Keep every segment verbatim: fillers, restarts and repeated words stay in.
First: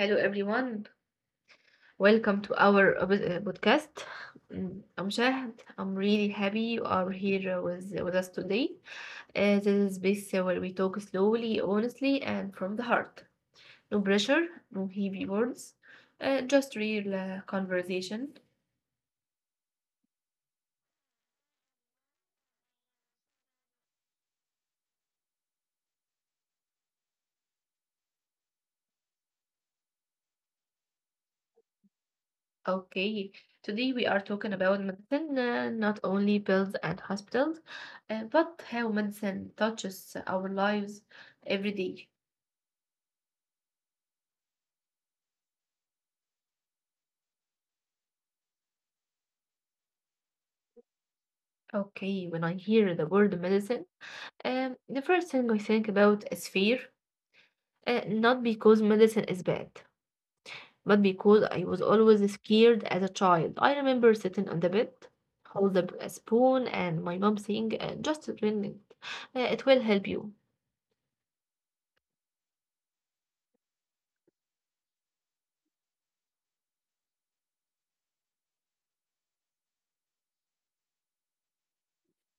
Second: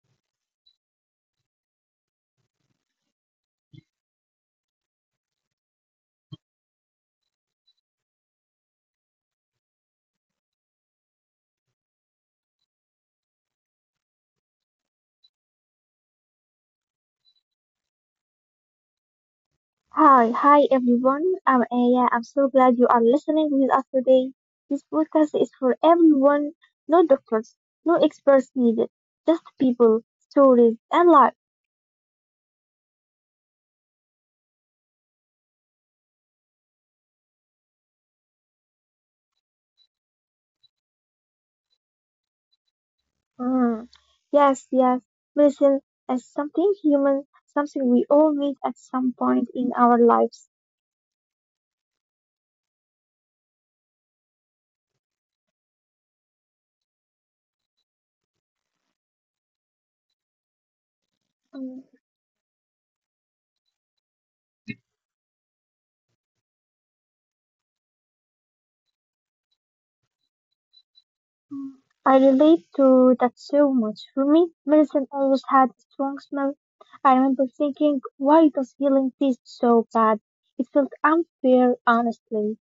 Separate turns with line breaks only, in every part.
hello everyone. Welcome to our uh, pod- uh, podcast. Mm, I'm Shahd. I'm really happy you are here uh, with, uh, with us today. Uh, this is space uh, where we talk slowly, honestly, and from the heart. No pressure, no heavy words, uh, just real uh, conversation.
Hi, hi everyone. I'm Aya. I'm so glad you are listening with us today. This podcast is for everyone. No doctors, no experts needed. Just people, stories, and life.
Okay, today we are talking about medicine, uh, not only pills and hospitals, uh, but how medicine touches our lives every day.
Mm. Yes, yes. Medicine is something human, something we all need at some point in our lives.
Okay, when I hear the word medicine, um, the first thing I think about is fear. Uh, not because medicine is bad, but because
Hmm.
I was always scared as a child. I remember sitting on the bed, hold up a spoon, and my mom saying, uh, "Just drink it. Uh, it will help you."
Mm, I relate to that so much. For me, medicine always had a strong smell. I remember thinking, why does healing taste so bad? It felt unfair, honestly.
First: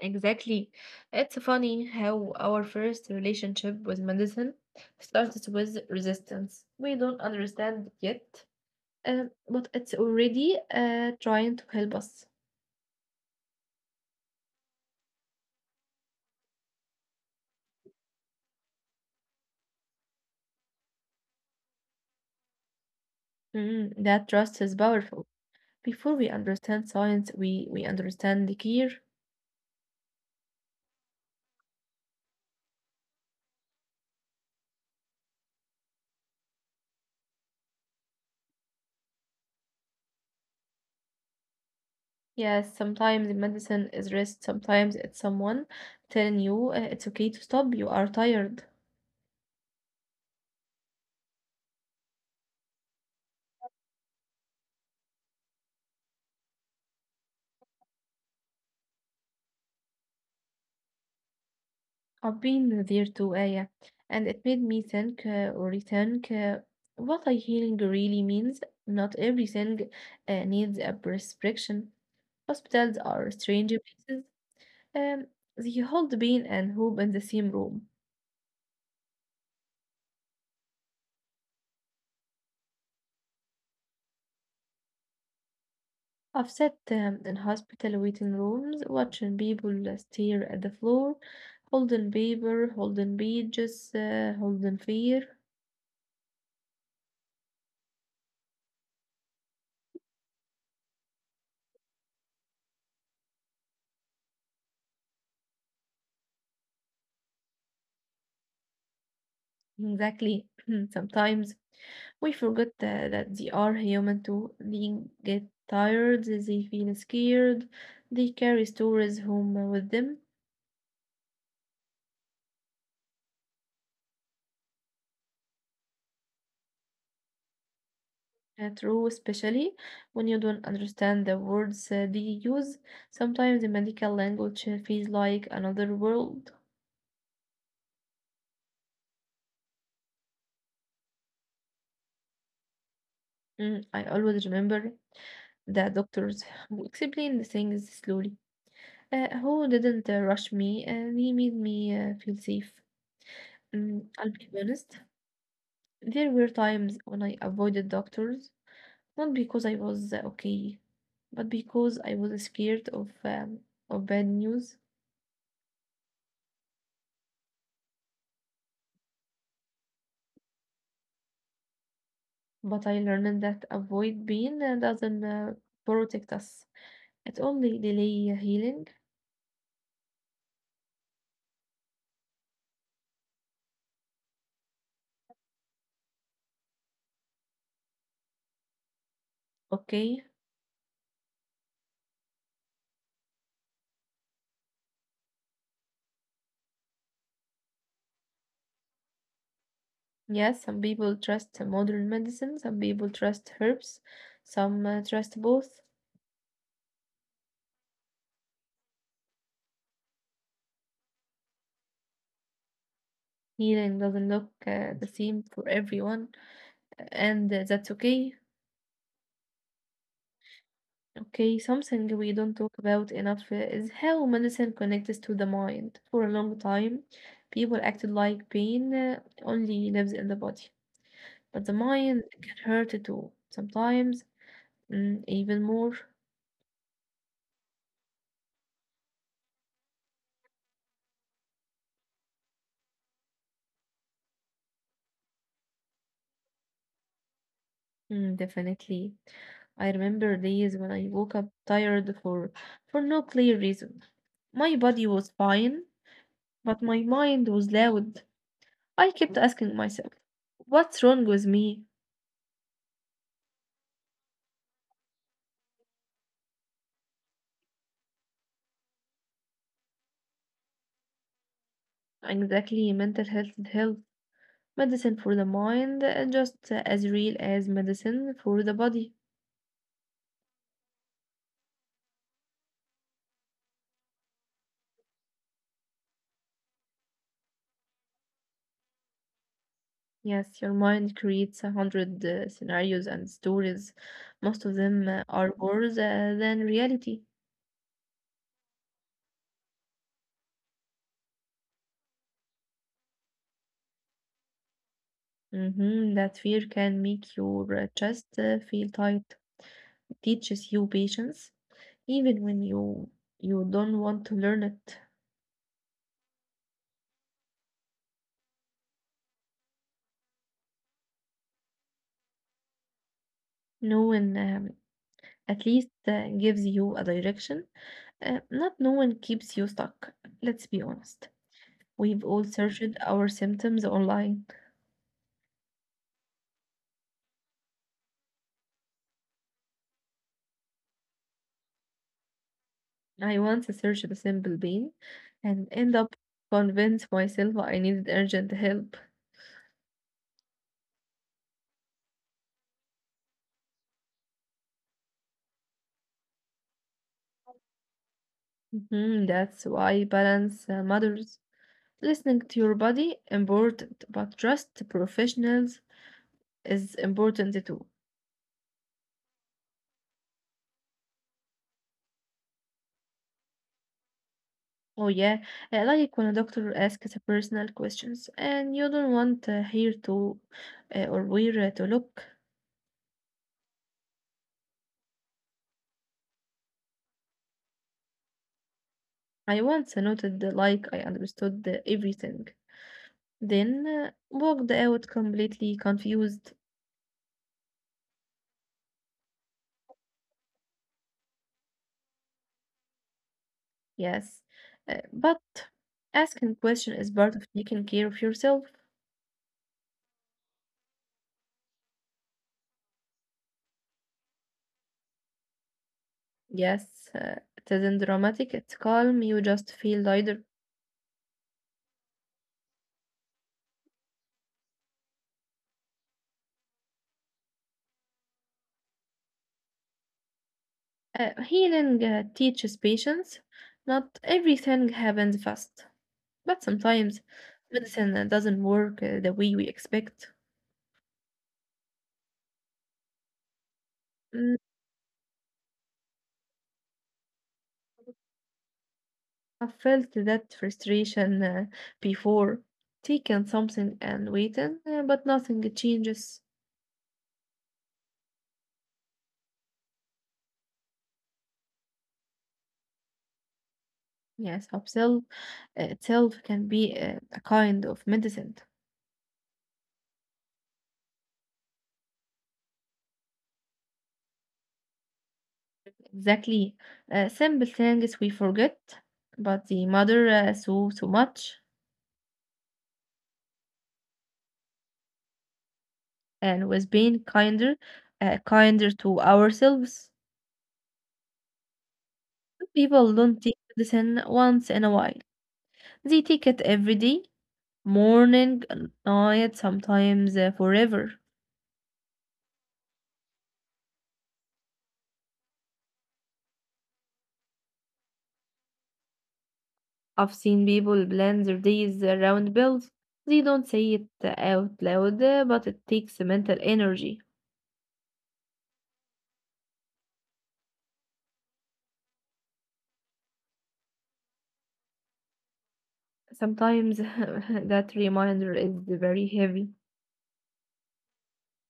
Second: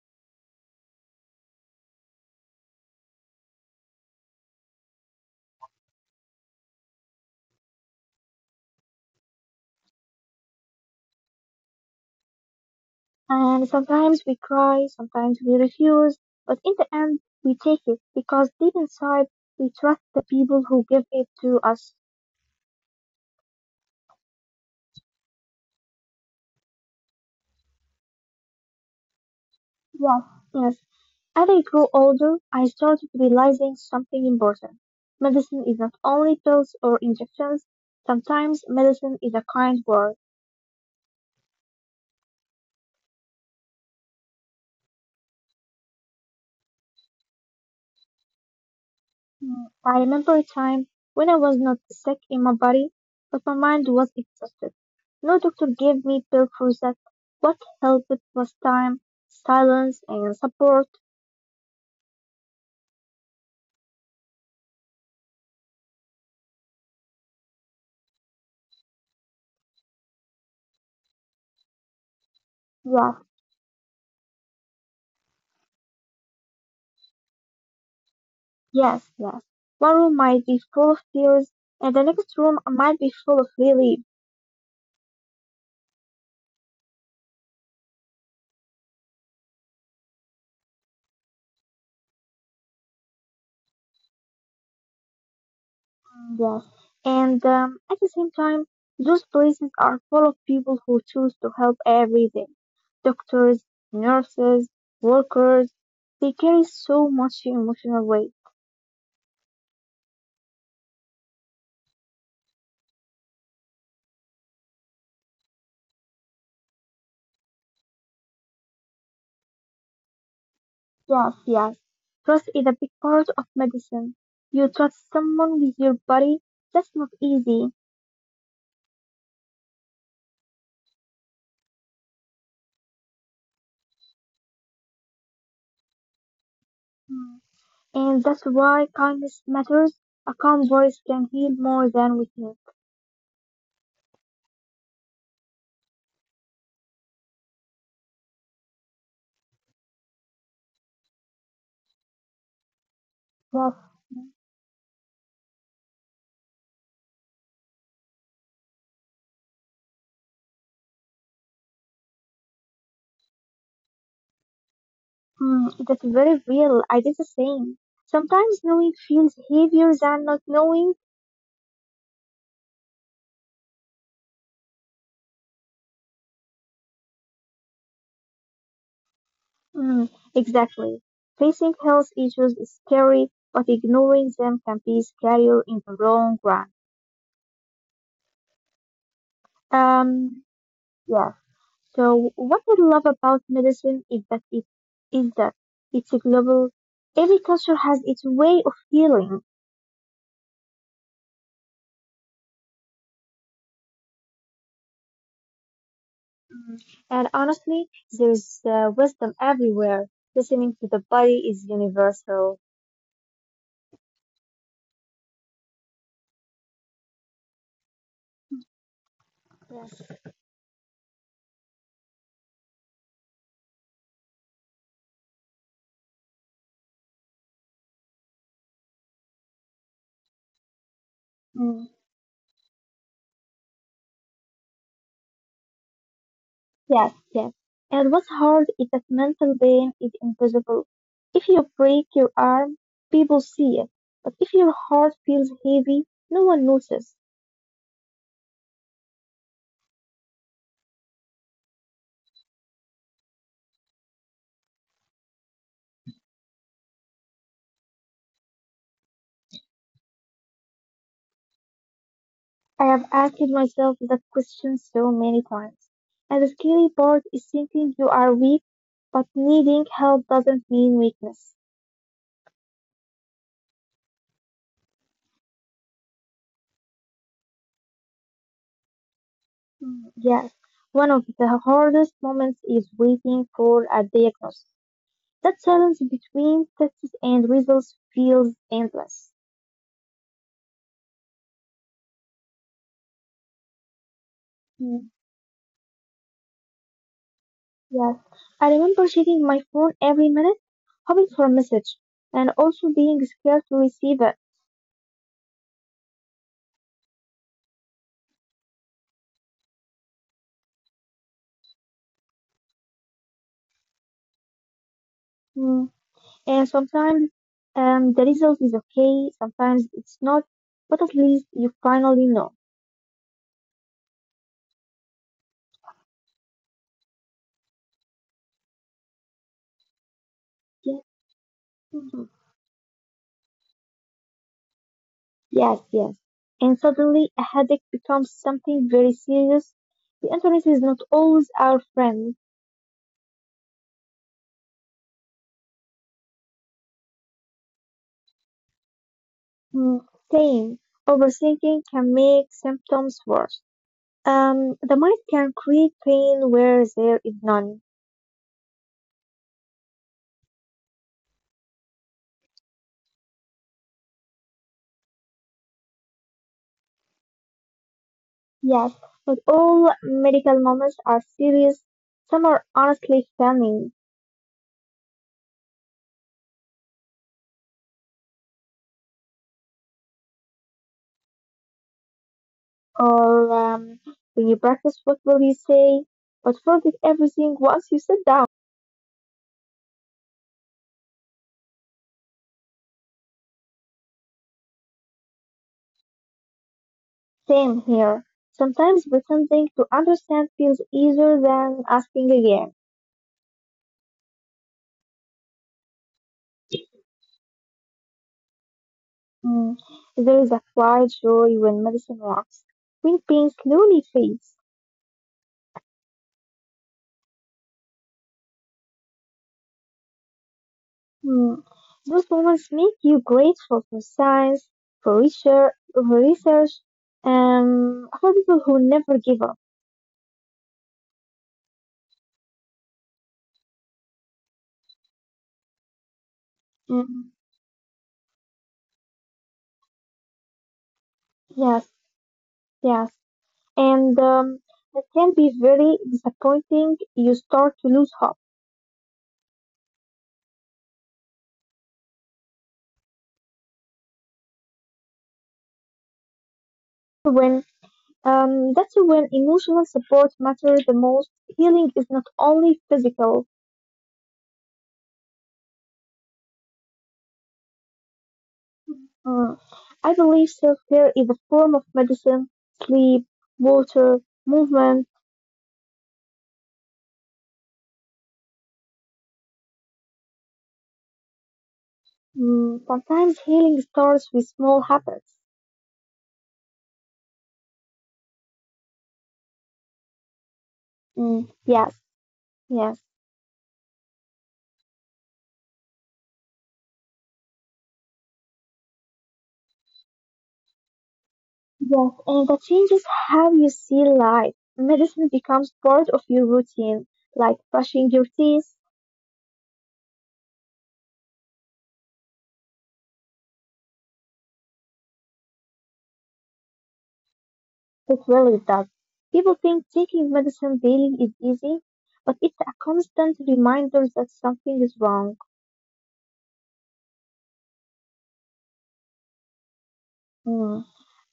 Exactly. It's funny how our first relationship with medicine started with resistance. We don't understand yet, uh, but it's already uh, trying to help us.
And sometimes we cry, sometimes we refuse, but in the end, we take it because deep inside, we trust the people who give it to us.
Mm, that trust is powerful. Before we understand science, we, we understand the care.
Yes, yes. As I grew older, I started realizing something important. Medicine is not only pills or injections. Sometimes medicine is a kind word.
Yes, sometimes the medicine is rest, sometimes it's someone telling you uh, it's okay to stop, you are tired.
Mm, I remember a time when I was not sick in my body, but my mind was exhausted. No doctor gave me pill for that. What helped was time, silence, and support.
I've been there too, Aya, and it made me think uh, or rethink uh, what a healing really means. Not everything uh, needs a prescription. Hospitals are
Yes,
strange places. Um, they hold pain and hope in the same room.
yes, yes. One room might be full of tears, and the next room might be full of relief.
I've sat um, in hospital waiting rooms, watching people uh, stare at the floor, holding paper, holding pages, uh, holding fear.
Yes, and um, at the same time, those places are full of people who choose to help every day. Doctors, nurses, workers, they carry so much emotional weight.
Exactly. Sometimes we forget that, that they are human too. They get tired, they feel scared, they carry stories home with them.
Yes, yes. Trust is a big part of medicine. You trust someone with your body, that's not easy.
Uh, True, especially when you don't understand the words uh, they use. Sometimes the medical language uh, feels like another world.
Mm. And that's why kindness matters. A calm voice can heal more than we think.
Mm, I always remember that doctors who explained the things slowly, uh, who didn't uh, rush me, and they made me uh, feel safe. Mm,
Yes,
I'll be honest, there were times when I avoided doctors, not because I was uh, okay, but because I was scared of um, of bad news.
Hmm, that's very real. I did the same. Sometimes knowing feels heavier than not knowing.
But I learned that avoid pain uh, doesn't uh, protect us. It only delay healing.
Hmm, exactly. Facing health issues is scary, but ignoring them can be scarier in the long run.
Okay.
Um, yeah. So what I love about medicine is that it is that it's a global. Every culture has its way of healing.
Yes, some people trust modern medicine, some people trust herbs, some uh, trust both.
Hmm, And honestly, there's uh, wisdom everywhere. Listening to the body is universal.
Healing doesn't look uh, the same for everyone, and uh, that's okay.
Yes.
Okay, something we don't talk about enough uh, is how medicine connects to the mind. For a long time, people acted like pain uh, only lives in the body. But the
Hmm.
mind can hurt too, sometimes mm, even more.
Yes, yes. And what's hard is that mental pain is invisible. If you break your arm, people see it. But if your heart feels heavy, no one notices.
Mm, definitely. I remember days when I woke up tired for for no clear reason. My body was fine, but my mind was loud. I kept asking myself, what's wrong with me?
I have asked myself that question so many times. And the scary part is thinking you are weak, but needing help doesn't mean weakness.
Exactly, mental health is health. Medicine for the mind, uh, just as real as medicine for the body.
Mm, yes, one of the hardest moments is waiting for a diagnosis. That silence between tests and results feels endless.
Yes, your mind creates a hundred uh, scenarios and stories. Most of them uh, are worse uh, than reality.
Yes, I remember checking my phone every minute, hoping for a message, and also being scared to receive it.
hmm That fear can make your uh, chest uh, feel tight. It teaches you patience, even when you you don't want to learn it.
Mm. And sometimes um, the result is okay, sometimes it's not, but at least you finally know.
Knowing um, at least uh, gives you a direction. Uh, not knowing keeps you stuck. Let's be honest.
Yes,
We've all
mhm.
searched our symptoms online.
Yes, yes. And suddenly a headache becomes something very serious. The internet is not always our friend.
I once searched a simple bean and end up convinced myself I needed urgent help.
Mm. Same. Overthinking can make symptoms worse. Um, the mind can create pain where there is none.
Mhm, that's why balance uh, matters. Listening to your body important, but trust professionals is important too.
Yes, but all medical moments are serious. Some are honestly funny.
Oh yeah, I like when a doctor asks a personal questions and you don't want uh, here to uh, or where to look.
Or um, when you practice, what will you say? But forget everything once you sit down.
I once noted uh, like I understood uh, everything, then uh, walked out completely confused.
Same here. Sometimes pretending to understand feels easier than asking again.
Yes, uh, but asking question is part of taking care of yourself.
Mm, There is a quiet joy when medicine works, when pain slowly fades.
Yes, uh, it isn't dramatic, it's calm, you just feel lighter.
Hmm. Those moments make you grateful for science, for research, for research, and for people who never give up.
Uh, healing uh, teaches patience. Not everything happens fast, but sometimes
Mm,
medicine uh, doesn't work uh, the way we expect.
yes, yes.
Mm,
And um, it can be very disappointing. You start to lose hope.
I felt that frustration uh, before, taking something and waiting, uh, but nothing changes.
When um, That's when emotional support matters the most. Healing is not only physical.
Yes, Upsell uh, itself can be uh, a kind of medicine.
Mm. I believe self care is a form of medicine. Sleep, water, movement.
Exactly. Uh, simple things we forget, but the mother uh, saw so much,
Mm, sometimes healing starts with small habits.
and was being kinder, uh, kinder to ourselves.
Mm, yes,
People
yes,
don't take medicine once in a while. They take it every day, morning, night, sometimes uh, forever.
yes, and that changes how you see life. Medicine becomes part of your routine, like brushing your teeth.
I've seen people plan their days around bills. They don't say it out loud, uh, but it takes mental energy.
It really does. People think taking medicine daily is easy, but it's a constant reminder that something is wrong.
Sometimes that reminder is very heavy.
Mm.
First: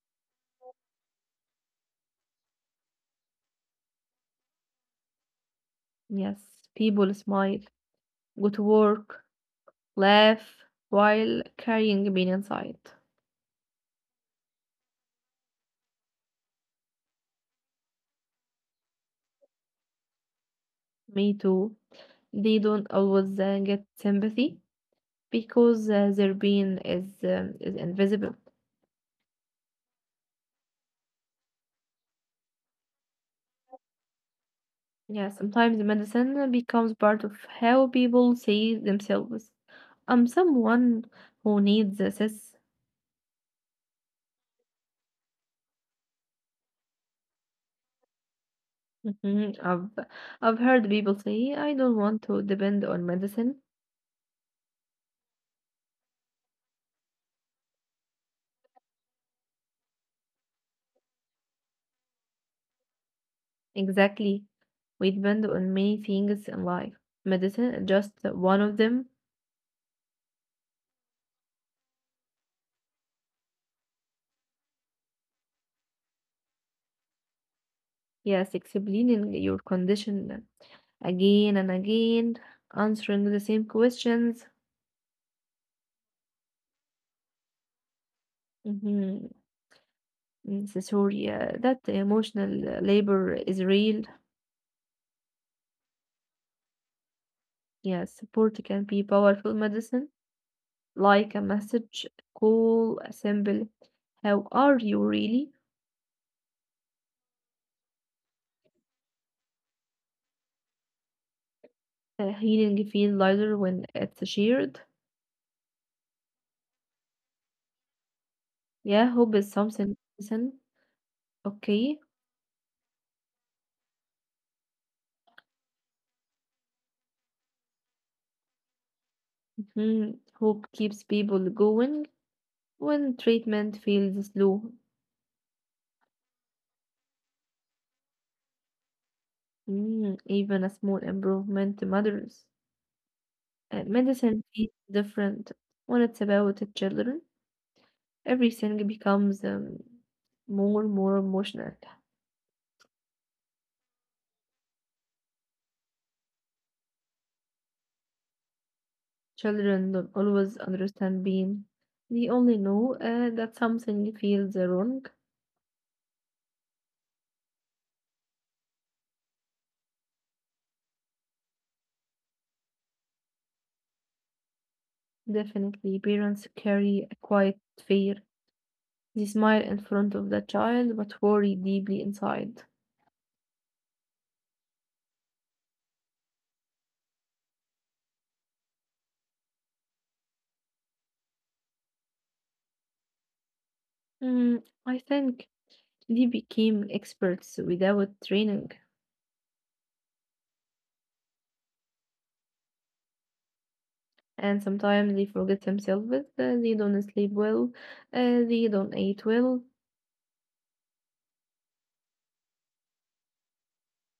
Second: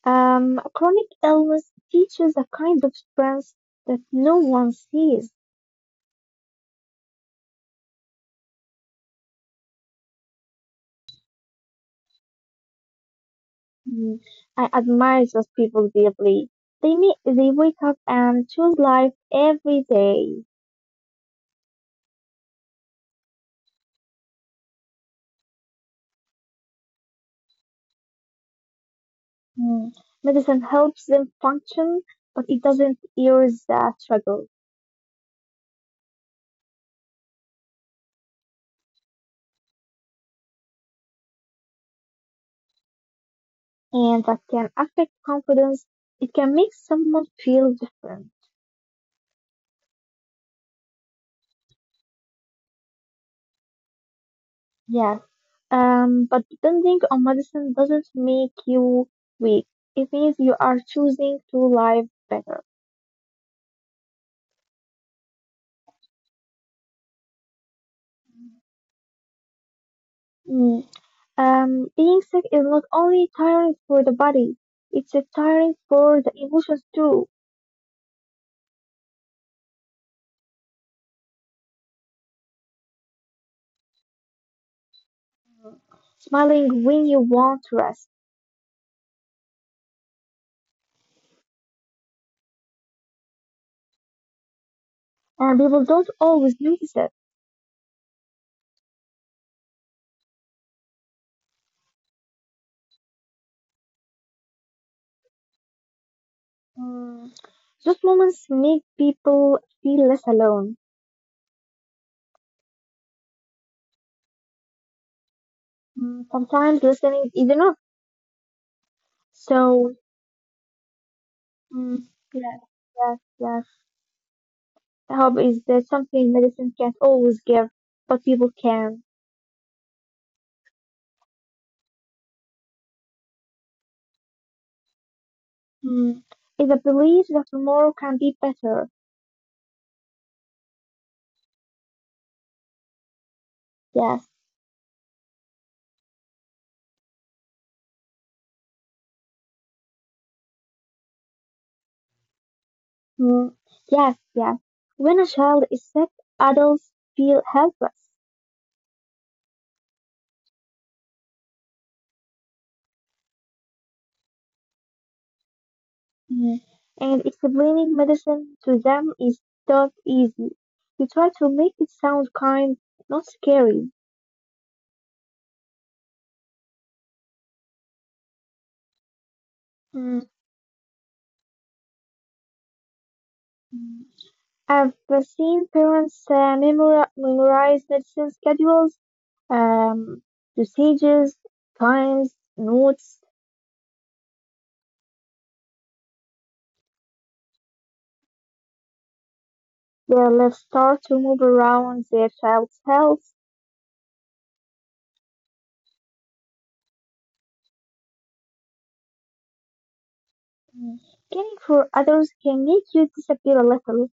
Um, chronic illness teaches a kind of strength that no one sees.
Yes, people smile, go to work, laugh while carrying pain inside.
Mm, I admire those people deeply. They may, they wake up and choose life every day.
Me too. They don't always uh, get sympathy because uh, their pain is um, is invisible.
Mm, Medicine helps them function, but it doesn't erase the struggle,
Yeah, sometimes the medicine becomes part of how people see themselves. I'm someone who needs assist.
and that can affect confidence. It can make someone feel different.
I've I've heard people say I don't want to depend on medicine.
Yes, um, but depending on medicine doesn't make you weak. It means you are choosing to live better.
Exactly. We depend on many things in life. Medicine is just one of them.
Mm, Um, being sick is not only tiring for the body, it's a tiring for the emotions too.
Yes, explaining your condition again and again, answering the same questions.
Smiling when you want to rest,
Mm-hmm. Mm, So sorry, uh, that emotional uh, labor is real.
and people don't always notice it.
Yes, support can be powerful medicine, like a message, call, a symbol. How are you really?
Mm. Those moments make people feel less alone.
Uh, healing feel lighter when it's shared.
Mm. Sometimes listening is enough.
Yeah, hope is
So,
something. Listen, okay.
mm, yes, yes, yes. Help is uh, something medicine can't always give, but people can.
Mm, hope keeps people going when treatment feels slow.
Mm. It's a belief that tomorrow can be better.
Mm, even a small improvement matters. And
Yes.
medicine is different when it's about the children. Everything becomes um, more and more emotional.
Mm, yes, yes. When a child is sick, adults feel helpless.
Children don't always understand pain. They only know uh, that something feels wrong.
Mm. And explaining medicine to them is not easy. You try to make it sound kind, not scary.
Definitely, parents carry a quiet fear. They smile in
Mm.
front of the child but worry deeply inside.
Mm. I've seen parents uh, memori- memorize medicine schedules, um, dosages, times, notes.
Mm, I think they became experts without training,
Their left start to move around their child's health.
and sometimes they forget themselves. Uh, they don't sleep well, uh, they don't eat well.
Mm. Caring for others can make you disappear a little.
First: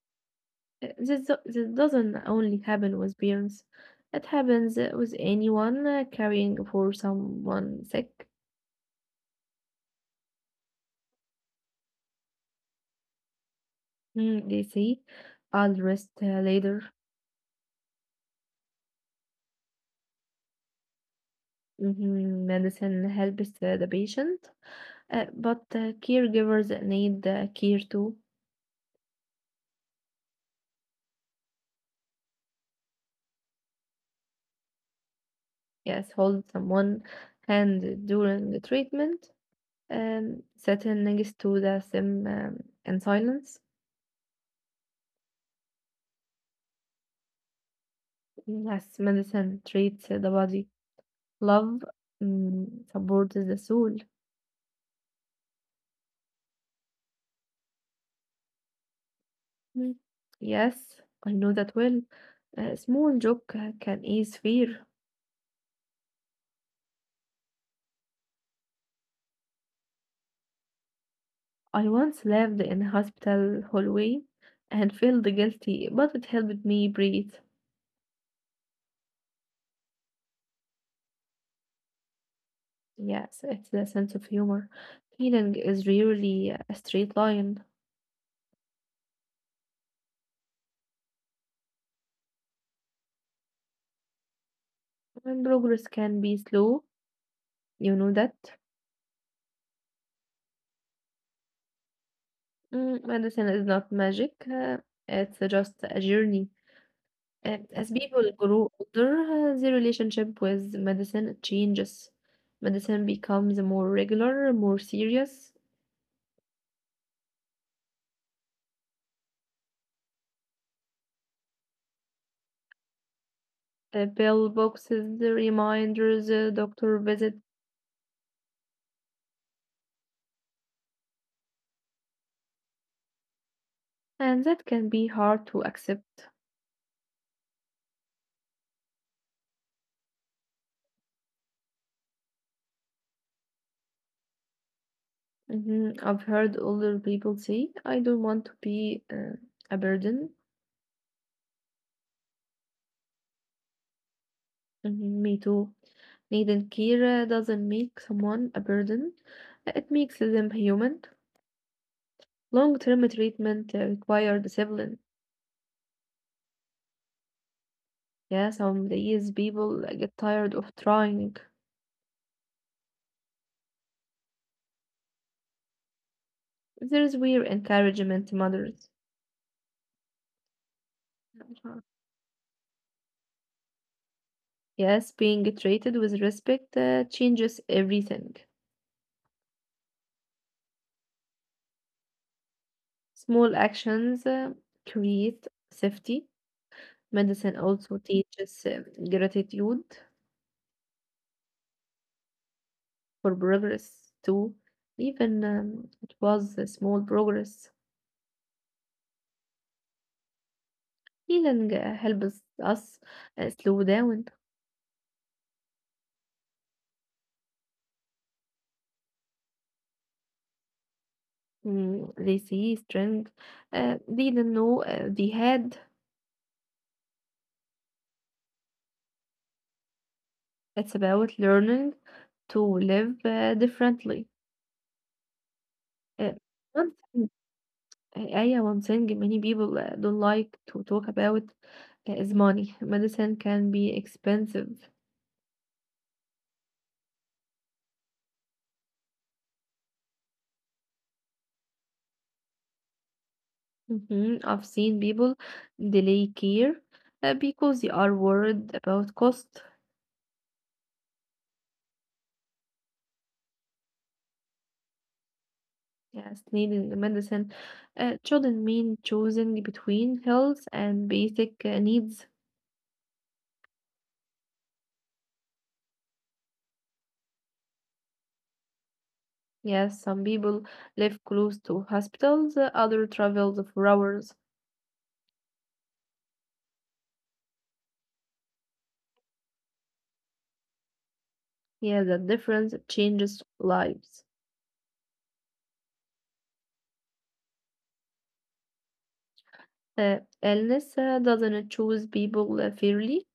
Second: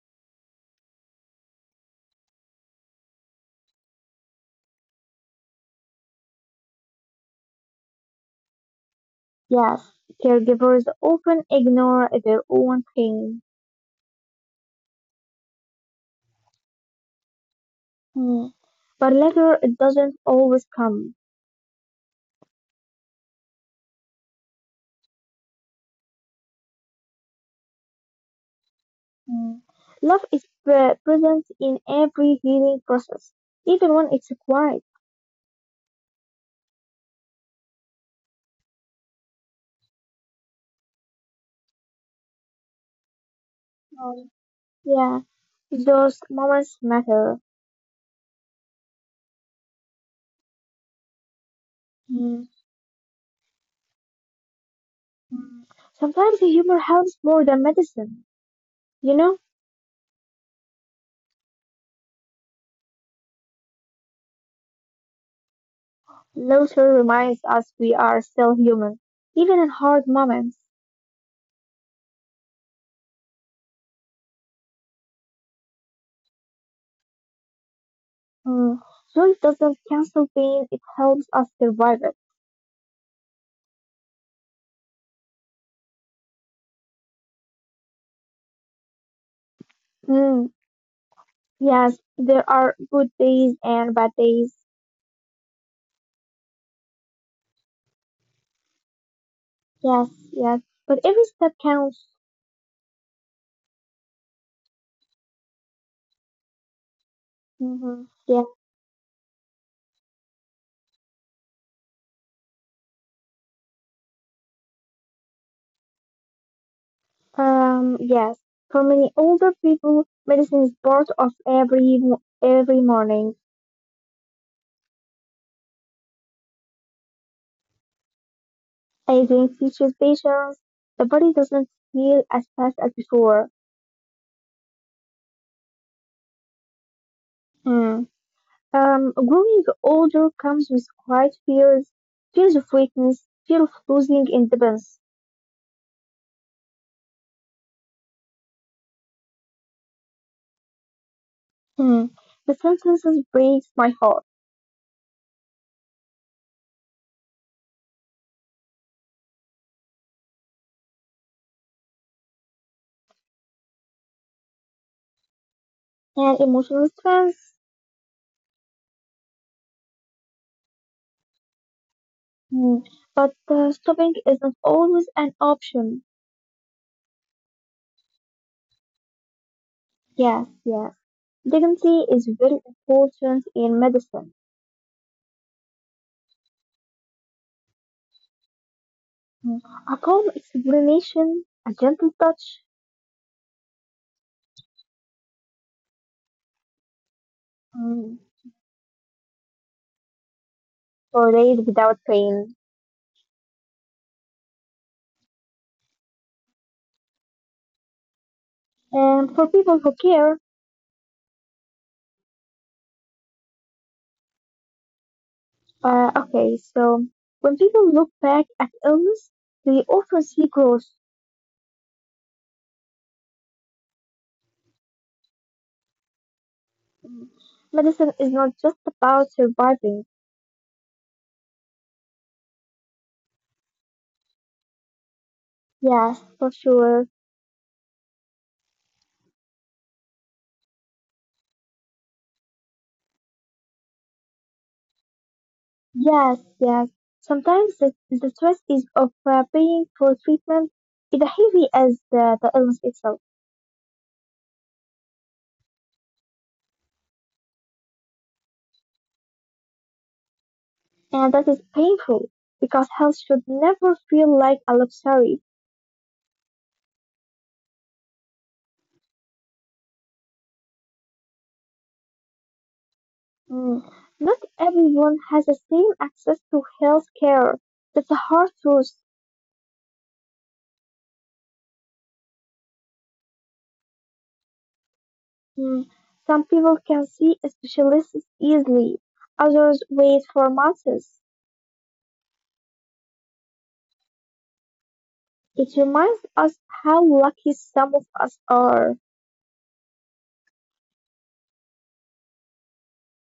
Uh, This, do- this doesn't only happen with parents, it happens uh, with anyone uh, caring for someone sick.
Yes, caregivers often ignore their own pain.
Mm, they say, I'll rest uh, later.
Mm, but later it doesn't always come.
Mhm, medicine helps uh, the patient, uh, but uh, caregivers need uh, care too.
mm, Love is pre- present in every healing process, even when it's quiet.
Yes, hold someone hand during the treatment and sitting next to the sim um, in silence.
Mm, yeah, those moments matter.
Yes, medicine treats the body. Love
Mm.
mm, supports the soul.
Mm. Sometimes humor helps more than medicine. You know,
Mm. Yes, I know that well. A small joke uh, can ease fear.
Laughter reminds us we are still human, even in hard moments.
I once lived in a hospital hallway and felt guilty, but it helped me breathe.
Mm. Joy doesn't cancel pain, it helps us survive it.
Yes, it's the sense of humor. Healing is really a straight line.
Mm, yes, there are good days and bad days.
And progress can be slow, you know that.
Yes, yes. But every step counts.
Mm, medicine is not magic, uh, it's just a journey. And as
Mm-hmm.
people
Yeah.
grow older, uh, their relationship with medicine changes. Medicine becomes more regular, more serious.
Um, yes. For many older people, medicine is part of every mo- every morning.
Uh, pill boxes, the reminders, uh, doctor visit,
Aging teaches patience. The body doesn't heal as fast as before.
and that can be hard to accept.
Hmm. Um, growing older comes with quiet fears, fears of weakness, fear of losing independence.
Mhm, I've heard older people say, I don't want to be uh, a burden.
Hmm. The sentences breaks my heart
Mhm, me too. Needing care doesn't make someone a burden, it makes them human. Long-term treatment uh, require discipline.
and emotional strength.
Yeah, some days people uh, get tired of trying.
Hmm, But uh, stopping isn't always an option.
There is where encouragement matters.
Yes, yes.
Mhm.
Dignity is very important in medicine.
Yes, being treated with respect uh, changes everything.
Hmm, A calm explanation, a gentle touch,
Small actions uh, create safety. Medicine also
hmm,
teaches uh, gratitude.
for days without pain.
For progress too, even um, it was a small progress.
And for people who care.
Healing uh, helps us uh, slow down.
Uh, okay, so when people look back at illness, they often see growth.
Mm, they see strength uh, they didn't know uh, they had.
Hmm, Medicine is not just about surviving.
It's about learning to live uh, differently.
Yes,
Uh,
for sure.
one thing, yeah, One thing many people uh, don't like to talk about uh, is money. Medicine can be expensive.
Yes, yes. Sometimes the, the stress is of uh, paying for treatment is as heavy as the, the illness itself,
Mhm, I've seen people delay care uh, because they are worried about cost.
and that is painful because health should never feel like a luxury.
Yes, needing the medicine uh, shouldn't mean choosing between health and basic uh, needs.
Mm. Not everyone has the same access to health care. That's a hard truth.
Yes, some people live close to hospitals, uh, other travel for hours.
Mm. Some people can see a specialist easily, others wait for months.
Yeah, that difference changes lives.
It reminds us how lucky some of us are,
Uh, illness uh, doesn't choose people uh, fairly.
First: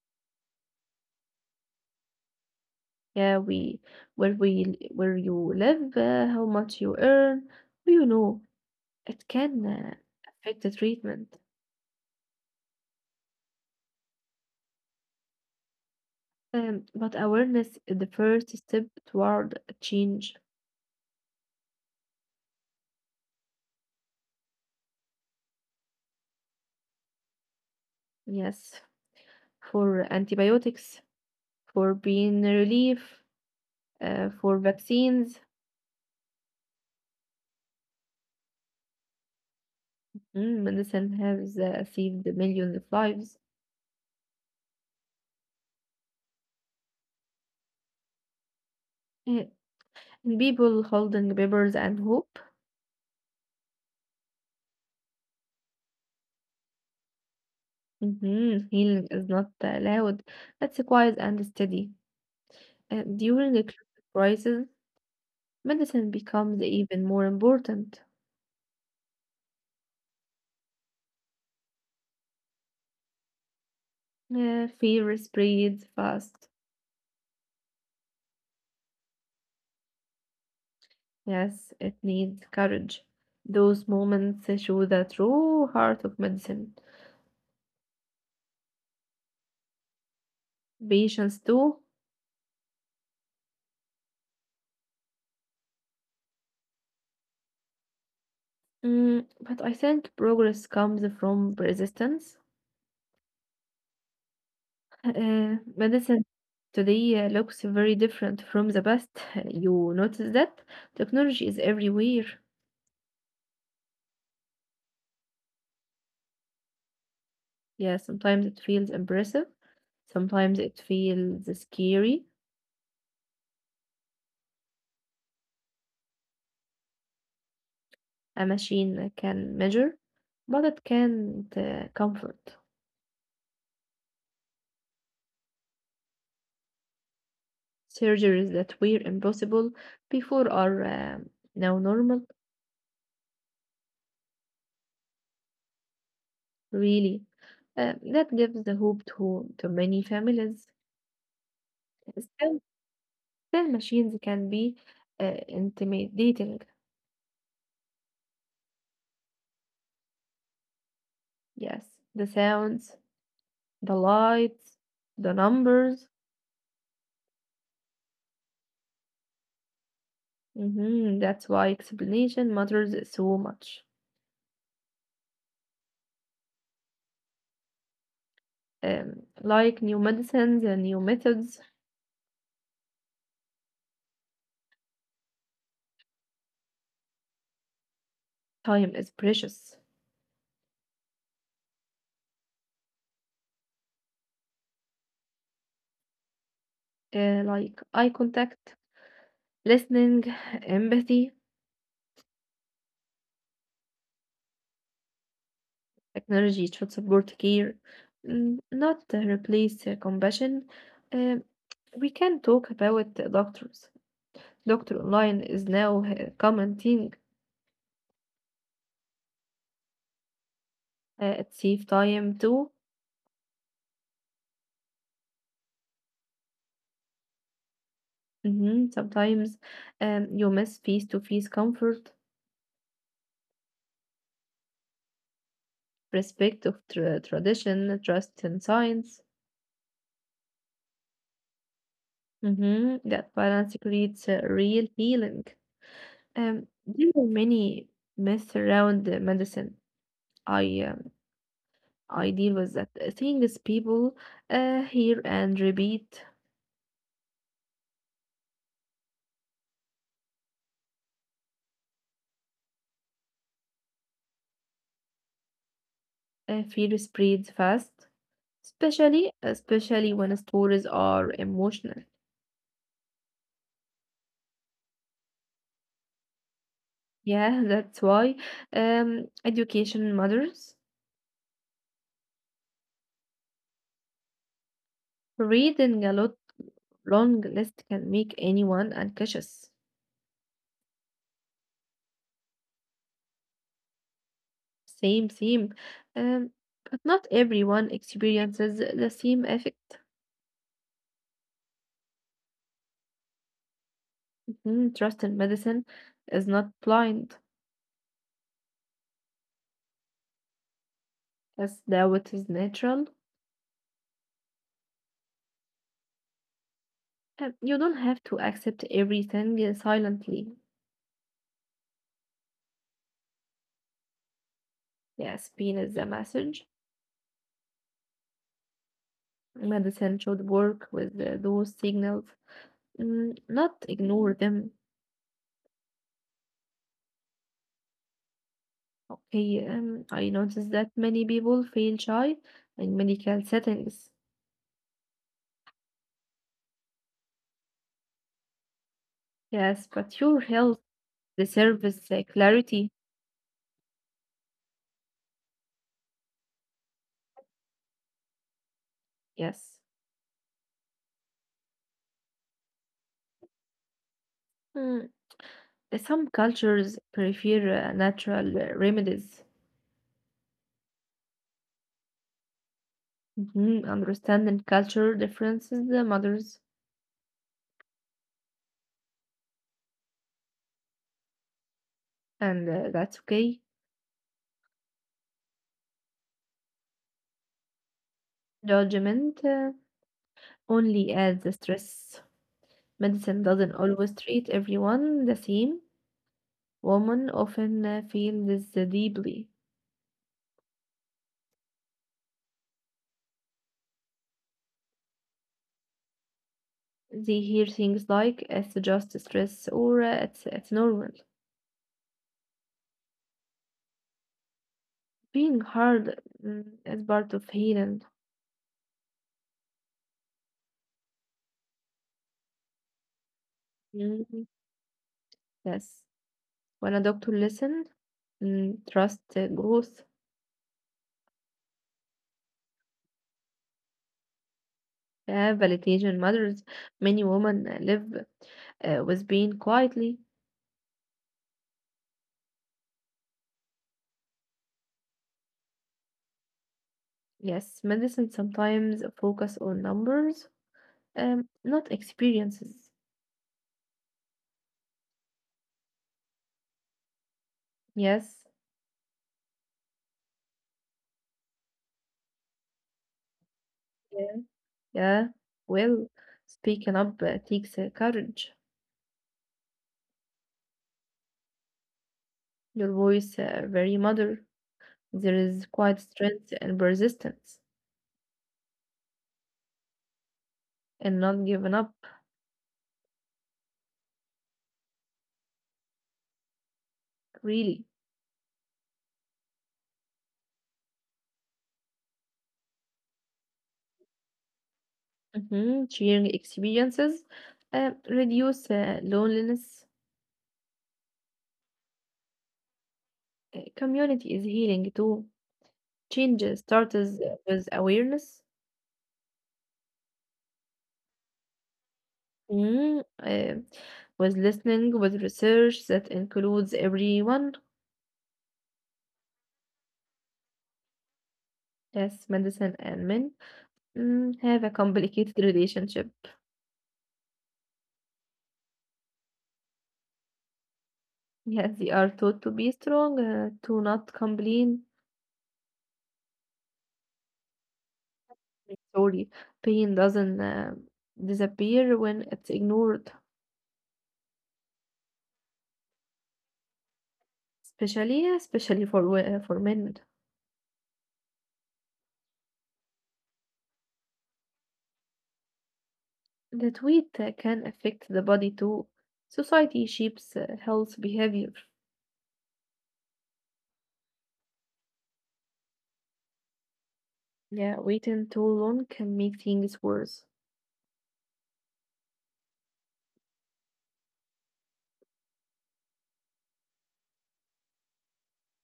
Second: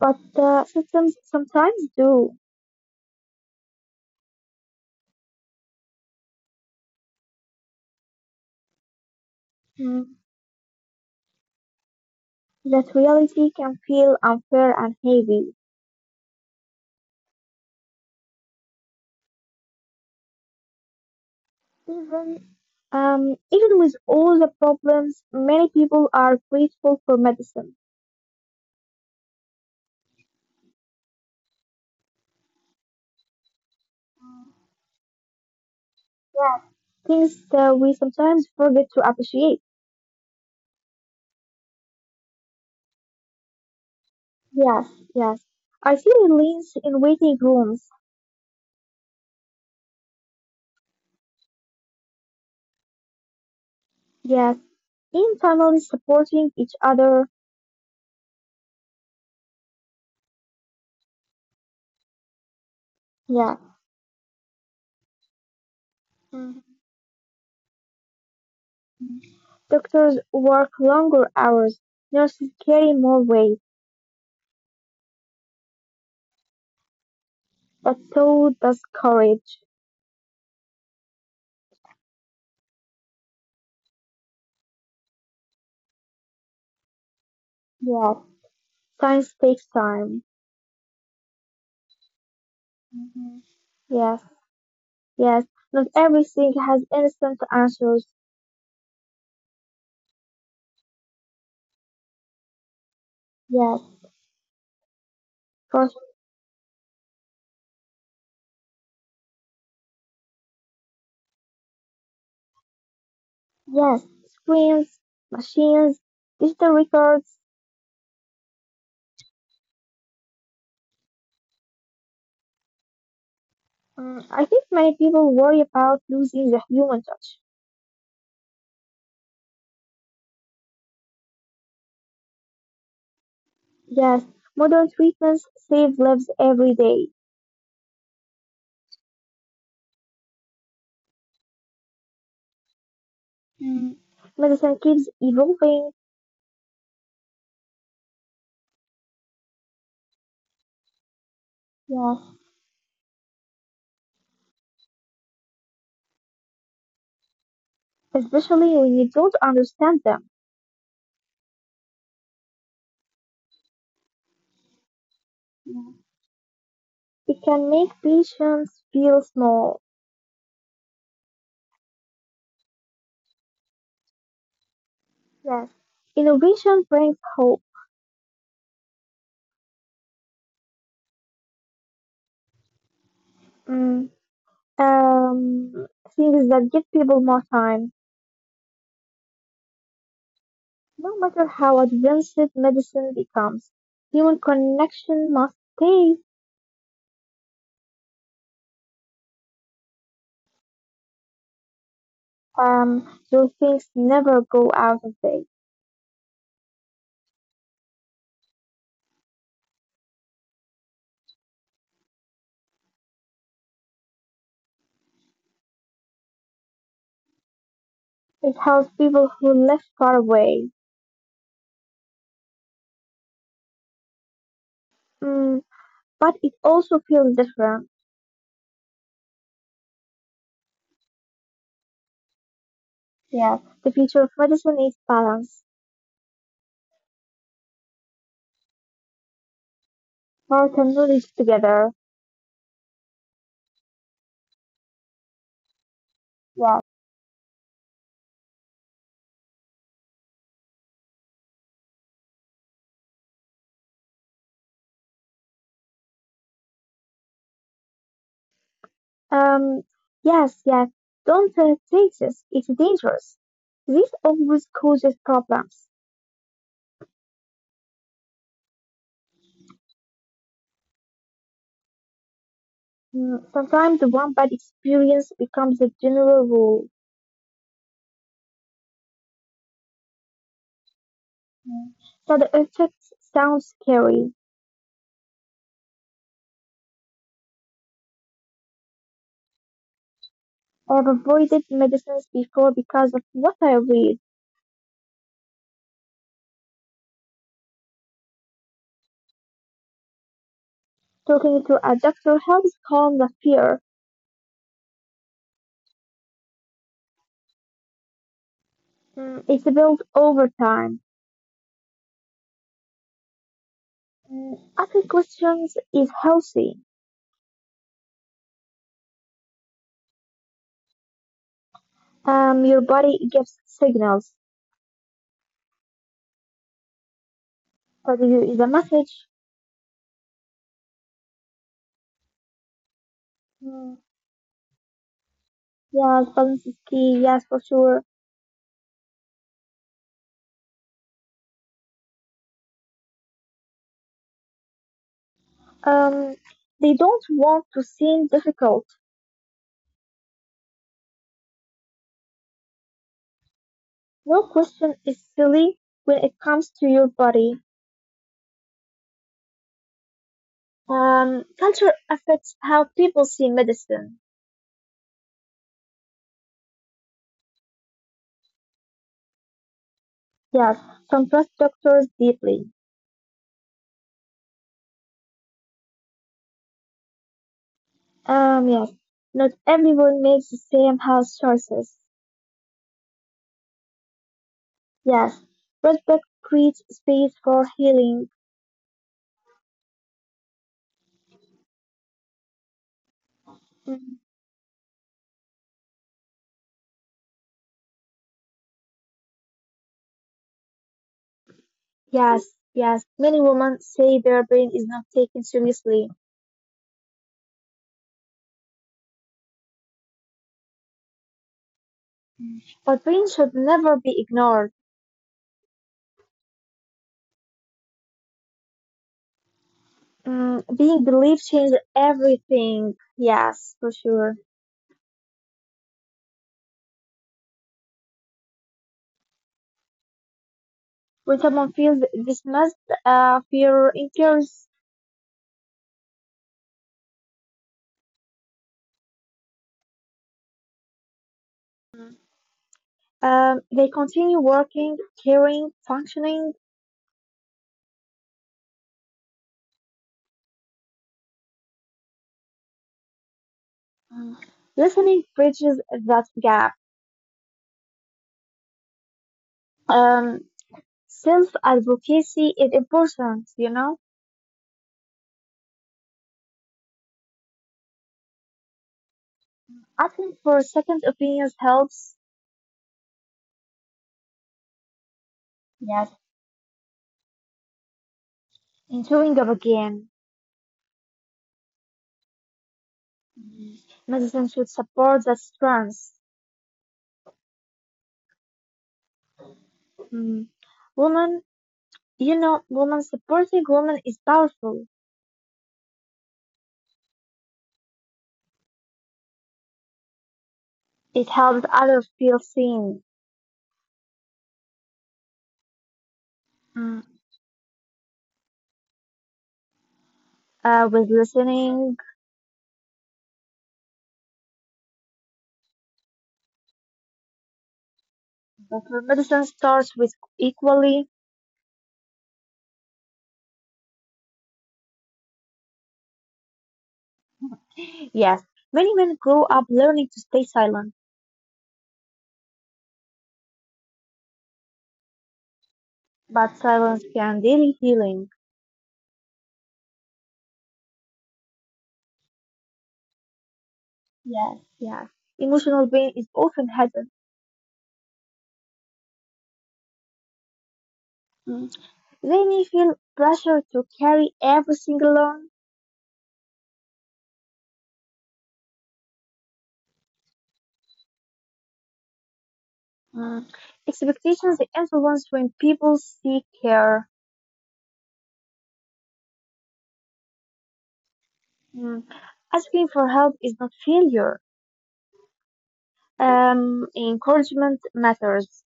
but uh, systems sometimes do.
Yeah, we where we where you live, uh, how much you earn, you know it can uh,
Mm,
affect the treatment,
that reality can feel unfair and heavy.
um, but awareness is the first step toward change.
Even, um, even with all the problems, many people are grateful for medicine.
Yes, for antibiotics, for pain relief, uh, for vaccines.
Yeah. Things that we sometimes forget to appreciate.
Mm, medicine has uh, saved millions of lives.
Yes, yes. I see Reliance in waiting rooms.
Yeah. And people holding papers and hope.
Yes. In families supporting each other.
Mhm, healing is not allowed. That's quiet and steady. Uh, during
Yeah.
a crisis, medicine becomes
Mhm.
even more important.
Doctors work longer hours. Nurses carry more weight.
Yeah, fear spreads fast.
But so does courage.
Yes, it needs courage. Those moments show the true heart of medicine.
Yes. Science takes time.
Patience too.
Mhm. Yes, yes. Not everything has instant answers.
Mm, but I think progress comes from resistance.
Yes,
Uh,
for
medicine today uh, looks very different from the past. You notice that technology is everywhere.
yes, screens, machines, digital records.
Yeah, sometimes it feels impressive. Sometimes it feels scary.
Mm, I think many people worry about losing the human touch.
A machine can measure, but it can't uh, comfort.
Yes, modern treatments save lives every day.
Surgeries that were impossible before are um, now normal,
Mm. Medicine keeps evolving.
really. Uh, that gives the hope to, to many families.
Yes,
Still, still machines can be uh, intimidating.
especially when you don't understand them.
Yes, the sounds, the lights, the
Yeah.
numbers.
It can make patients feel small.
hmm That's why explanation matters so much.
Yes, innovation brings hope.
Um, like new medicines and new methods,
Mm, um, Things that give people more time.
time is precious.
No matter how advanced medicine becomes, human connection must stay.
Uh, like eye contact, listening, empathy.
Um, those things never go out of date.
Technology should support care, mm, not uh, replace uh, compassion. Uh, we can talk about the doctors. Doctor online is now a common thing.
It helps people who live far away.
Uh, it saves time too.
Mm, but it also feels different.
Mhm. Sometimes um, you miss face to face comfort,
Yeah, the future of medicine is balance.
respect of tra- tradition, trust in science.
Heart and knowledge together.
Mhm. That balance creates a real healing. Um,
Yeah.
there are many myths around the medicine. I um, I deal with that. Uh, Things people uh, hear and repeat.
Um, yes, yes. Don't uh, take this. It's dangerous. This always causes problems.
Uh, fear spreads fast, especially especially when stories are emotional.
Mm, Sometimes one bad experience becomes a general rule.
Yeah, that's why um, education matters.
Mm. Side effects sound scary.
Reading a lot long list can make anyone unconscious.
I have avoided medicines before because of what I read.
Same, same. Um, but not everyone experiences the same effect.
Talking to a doctor helps calm the fear.
Mm, trust in medicine is not blind,
Mm, It's built over time.
as though it is natural,
Mm, Asking questions is healthy.
and you don't have to accept everything silently.
Um, your body gives signals.
Yes, pain is a message.
But if it is a message.
Medicine should work with uh, those signals, mm, not
Mm,
ignore them.
yes, balance is key. Yes, for sure.
Okay, um, I noticed that many people feel shy in medical settings.
Um, they don't want to seem difficult.
Yes, but your health deserves uh, clarity.
No question is silly when it comes to your body.
Yes.
Um, culture affects how people see medicine.
Mm, some cultures prefer uh, natural uh, remedies.
Yes, some trust doctors deeply.
Mhm. Understand and culture differences uh, matters,
Um, yes, not everyone makes the same health choices.
and uh, that's okay.
Yes, respect creates space for healing.
Judgment uh, only adds the stress. Medicine doesn't always
Mm,
treat everyone the same. Women often uh, feel this uh, deeply.
yes, yes, many women say their brain is not taken seriously,
They hear things like it's just stress or uh, it's, it's normal.
but brain should never be ignored.
Being hard, mm, is part of healing.
Mm, being believed changes everything. Yes, for sure.
Mhm. Yes. When a doctor listens, mm, trust uh, grows.
When someone feels dismissed, uh, fear incurs.
Yeah, validation matters. Many women live uh, with pain quietly.
Mm, um, they continue working, caring, functioning.
Yes, medicine sometimes focus on numbers, um, not experiences.
mm, Listening bridges that gap.
Yes,
Um, Self advocacy is important, you know?
yeah, yeah. Well, speaking up uh, takes uh, courage.
Asking for second opinions helps,
Your voice, uh, very mother. There is quite
yes,
strength and persistence,
in showing up again.
and not giving up.
Mm, Medicine should support that strength.
Really,
mm, Woman, you know, Woman supporting woman is powerful.
mm-hmm. Sharing experiences uh, reduce uh, loneliness.
It helps others feel seen.
Uh, community is healing too. Change starts
Mm.
with awareness,
Uh, with listening.
mm, uh, with listening, with research that includes everyone.
Natural medicine starts with equally.
Yes, medicine and men, mm, have a complicated relationship.
Yes, many men grow up learning to stay silent,
Yes, they are taught to be strong, uh, to not complain.
but silence can delay healing.
Sorry, pain doesn't uh, disappear when it's ignored,
Yes, yes. Emotional pain is often hidden.
especially especially for wo- for men.
Mm. They may feel pressure to carry everything alone.
That weight uh, can affect the body too. Society shapes uh, health behavior.
Mm. Expectations influence when people seek care.
Yeah, waiting too long can make things worse.
Mm. Asking for help is not failure. Um, encouragement matters.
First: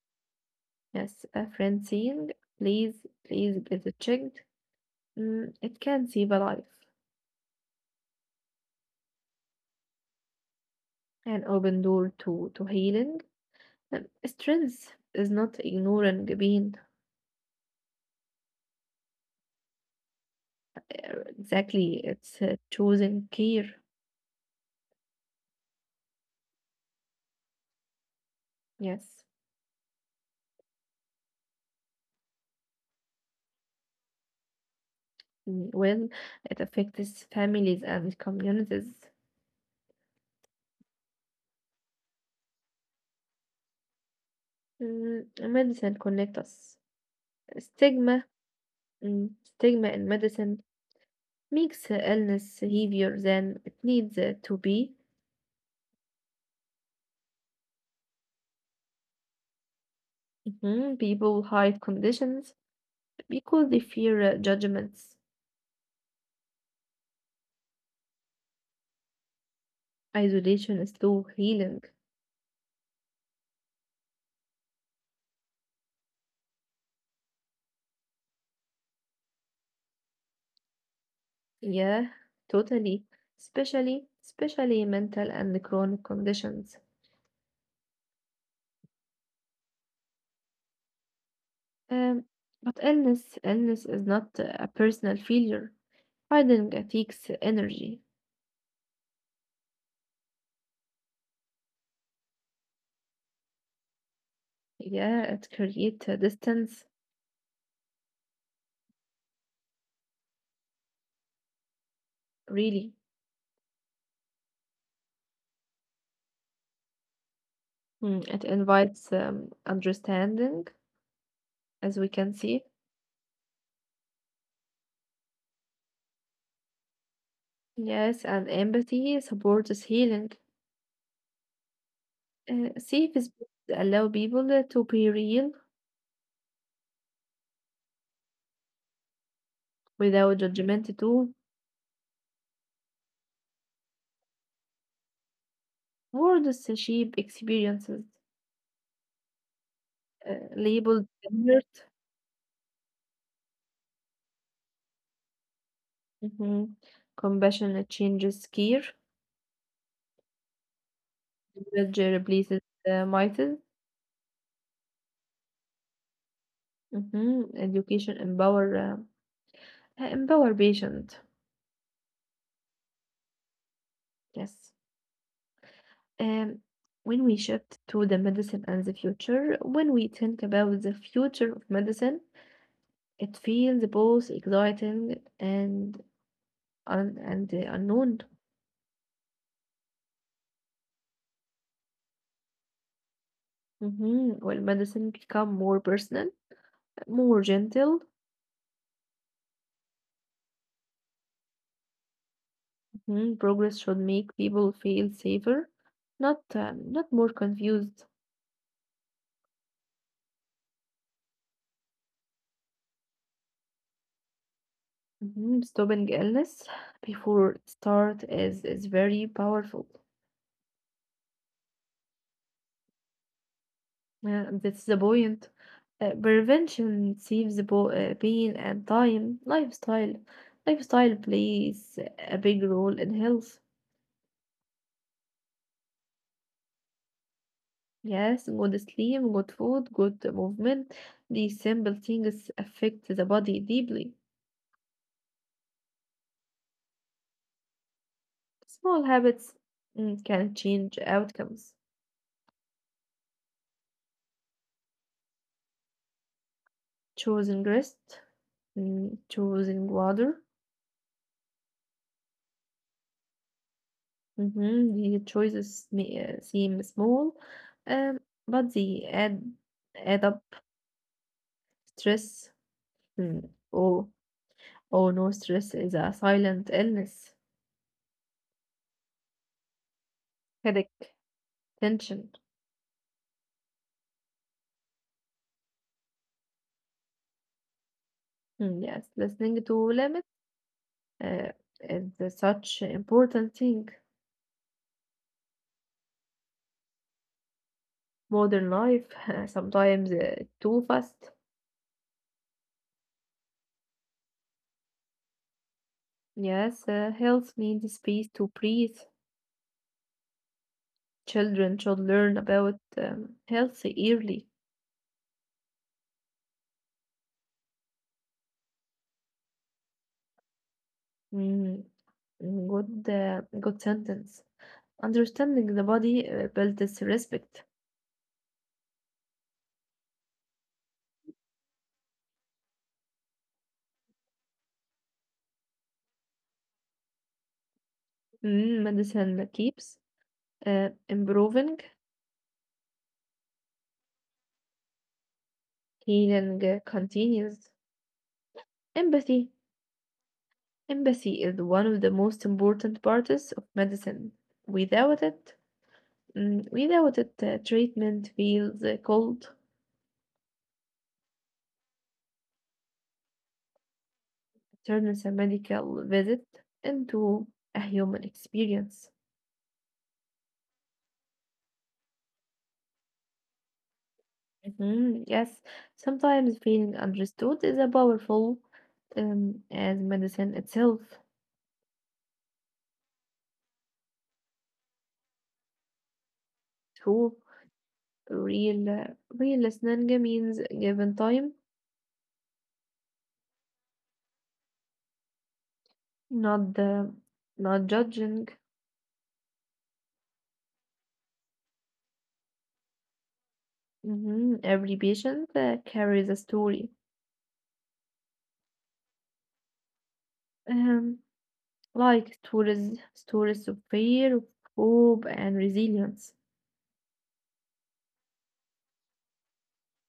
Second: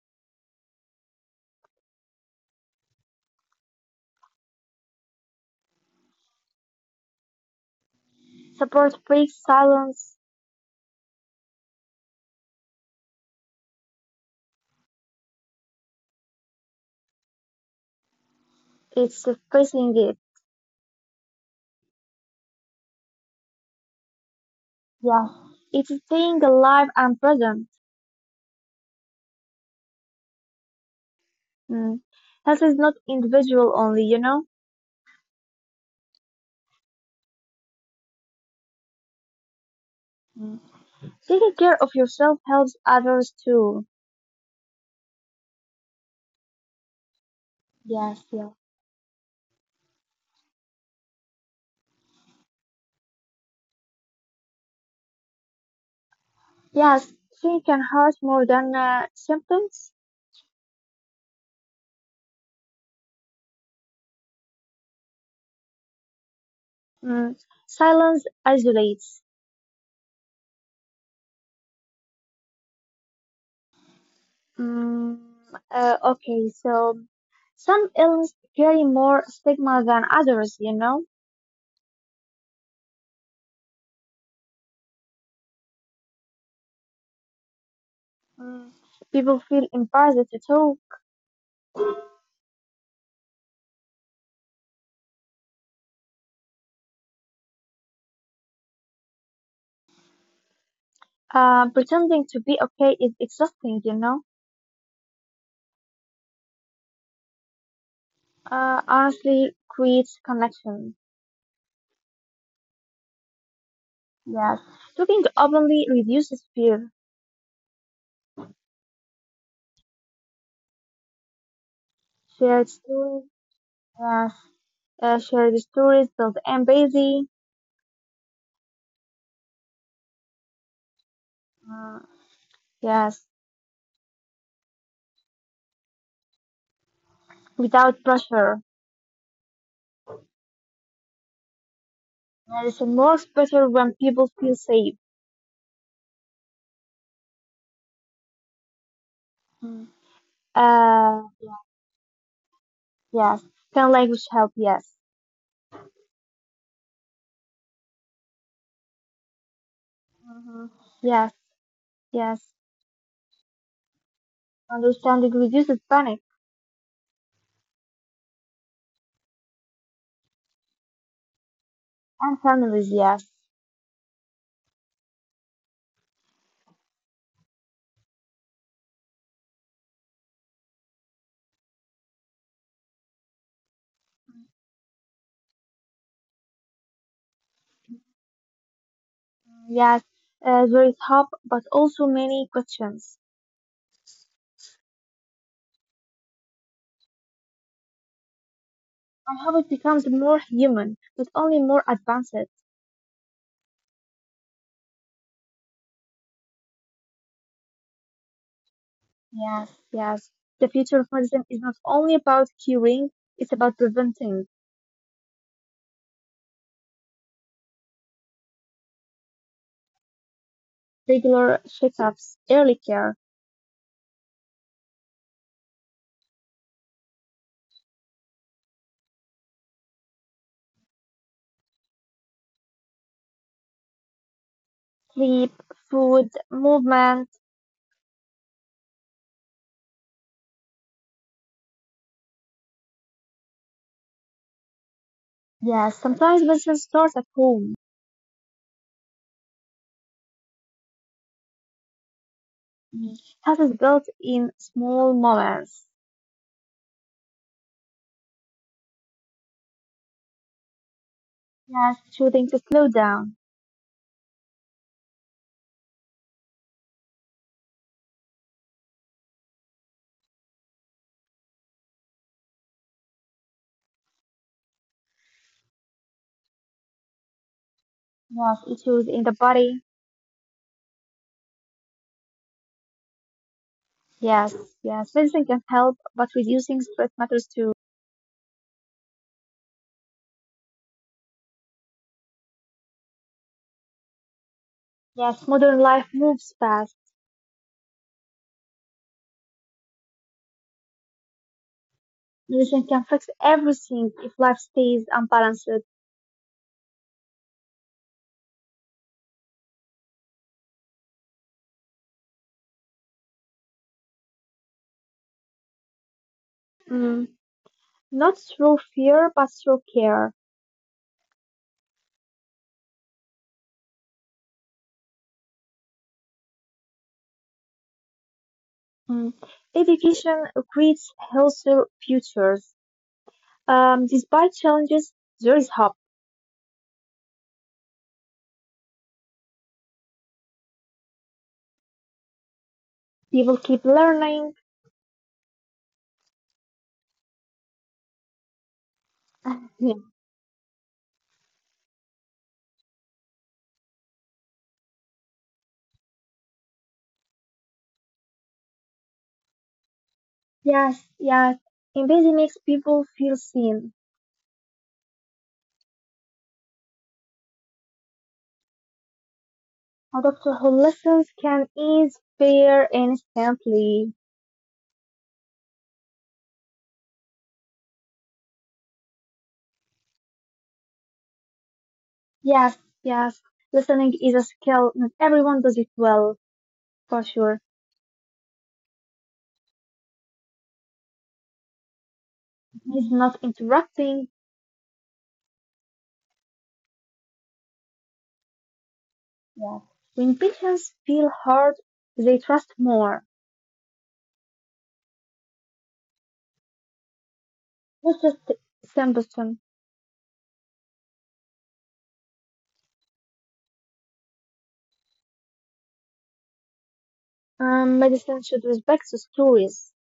Yes, a friend saying, please, please get it checked. Mm, it can save a life.
Support breaks silence.
An open door to, to healing. Um, strength is not ignoring pain.
It's facing it.
Uh, Exactly, it's uh, choosing care.
Yeah, it's staying alive and present.
Yes.
Mm. Health is not individual only, you know?
Mm, well, it affects families and communities.
Mm. Taking care of yourself helps others too.
Mm, medicine connect us. Stigma,
Yes, yeah.
mm, stigma in medicine makes uh, illness heavier than it needs uh, to be.
Yes, pain can hurt more than uh, symptoms.
Mhm. People hide conditions because they fear uh, judgments.
Mm. Silence isolates.
Isolation is slow healing.
Mm. Uh, okay, so some illnesses carry more stigma than others, you know?
Yeah, totally. Especially, especially mental and chronic conditions.
Mm. People feel embarrassed to talk.
Um, but illness, illness is not uh, a personal failure. Hiding uh, takes energy.
Uh, pretending to be okay is exhausting, you know?
Yeah, it creates uh, distance.
Uh, honestly creates connection.
Really,
Yes. Talking openly reduces fear.
mm, it invites um, understanding, as we can
Shared
see.
stories. Yes. Uh, shared stories build empathy.
Yes, and empathy supports healing.
Mm,
Uh, safe
yes.
spaces allow people to be real
Without pressure.
without judgment to
Medicine works better when people feel safe.
words shape experiences
Mm.
uh, labeled
Uh,
hurt.
yes. Can language help? Yes.
Hmm. Compassion changes care.
Hmm, yes.
Knowledge
Yes.
replaces uh, myths.
Understanding reduces panic.
Hmm. Education empower uh, empower patient.
And families, yes.
Yes. Um, when we shift to the medicine and the future, When we think about the future of medicine, it feels both exciting and un and uh, unknown.
Mm, yes. Uh, there is hope, but also many questions.
Mhm. Will medicine become more personal, more gentle?
And how it becomes more human, but only more advanced.
Mhm. Progress should make people feel safer, not um, not more confused.
Yes. Yes, the future of medicine is not only about curing, it's about preventing
Mhm. Stopping illness before start is is very powerful.
regular checkups, early care,
Yeah, that's the point. Uh, prevention saves bo- uh, pain and time. Lifestyle, lifestyle plays a big role in health.
sleep, food, movement.
Yes, good sleep, good food, good movement. These simple things affect the body deeply.
Yes. Sometimes medicine starts at home.
Small habits, mm, can change outcomes.
Mm. Health is built in small moments.
Choosing rest, mm, choosing water.
Yes. Choosing to slow down.
Mm-hmm. The choices may uh, seem small, um, but they add add up stress. Mm. Oh, oh no, stress is a silent illness.
Yes. Issues in the body.
Headache, tension.
Yes. Yes, medicine can help, but reducing stress matters too.
Mm, yes, listening to limits, uh, it's a such important thing.
Yes. Modern life moves fast.
Modern life sometimes uh, too fast.
Religion can fix everything if life stays unbalanced.
Yes, uh, health needs space to breathe. Children should learn about um, health early.
Mm. Not through fear, but through care.
Mm, mm, good, uh, good sentence. Understanding the body uh, builds respect.
Mm. Education creates healthier futures. Um, despite challenges, there is hope.
Mm, medicine keeps uh, improving.
People keep learning.
Healing uh, continues. Empathy Empathy is one of the most important parts of medicine. Without it, mm, without it, uh, treatment feels uh, cold.
Yes, yes. Empathy makes people feel seen.
It turns a medical visit into a human experience.
A doctor who listens can ease fear instantly.
Mhm. Yes, sometimes feeling understood is a powerful, um, as medicine itself.
Yes, yes. Listening is a skill. Not everyone does it well, for
True,
sure.
real, uh, real listening means given time,
It's not interrupting.
not the, not judging.
Yeah. When patients feel heard, they trust more.
Mhm. Every patient uh, carries a story.
Not just symptom.
Um, like stories, stories of fear, of hope, and resilience.
Um, medicine should respect the stories.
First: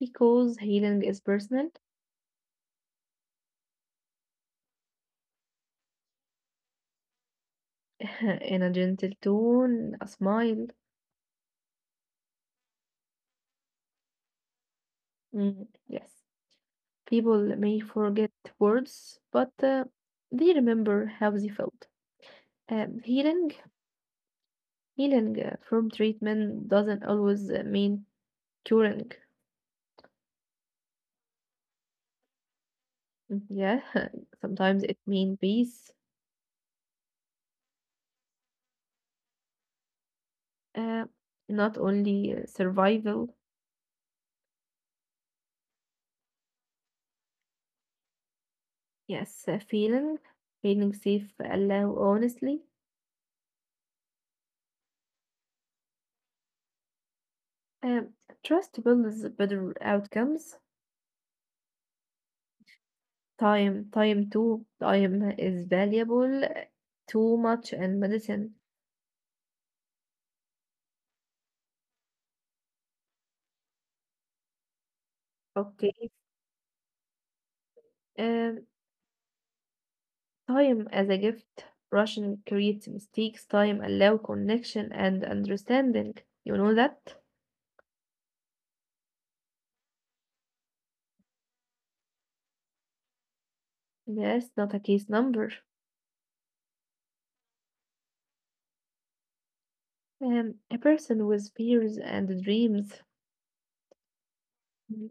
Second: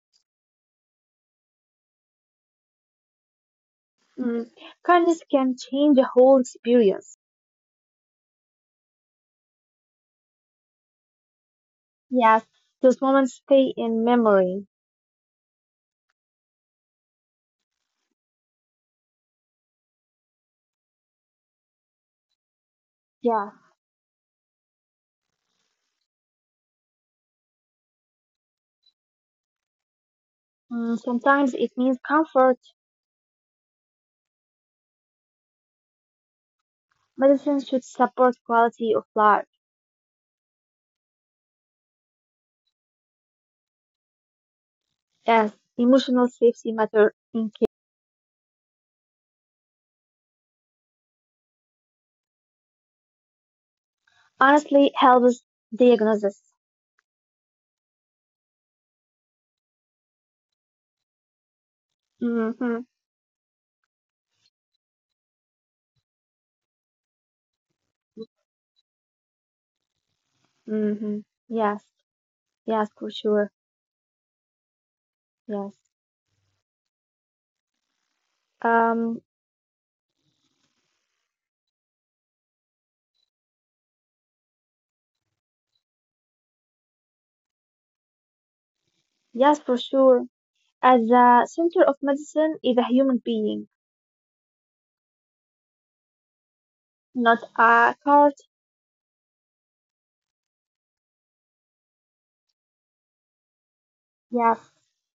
Because healing is personal,
Mm. Kindness can change the whole experience.
in a gentle tone, a smile.
Yes, those moments stay in memory.
Mm, yes, people may forget words, but uh, they remember how they felt. Um, healing,
Yeah.
healing uh, from treatment doesn't always uh, mean curing.
Mm, sometimes it means comfort.
Mm, yeah, sometimes it means peace,
Medicine should support quality of life.
uh, not only uh, survival.
Yes, emotional safety matter in care.
Yes, uh, feeling feeling safe, uh, allow honestly.
Honestly, helps diagnosis.
Um, trust builds better outcomes.
Mm-hmm.
Time, time too. Time is valuable, uh, too much in medicine.
Mm-hmm. Yes. Yes, for sure. Yes.
Okay. Um,
Um,
time as a gift. Russian creates mistakes. Time allow connection and understanding. You know that?
Yes, for sure. At the center of medicine is a human being,
Yes, not a case number.
not a cart.
Um, a person with fears and dreams.
Yes,
Hmm.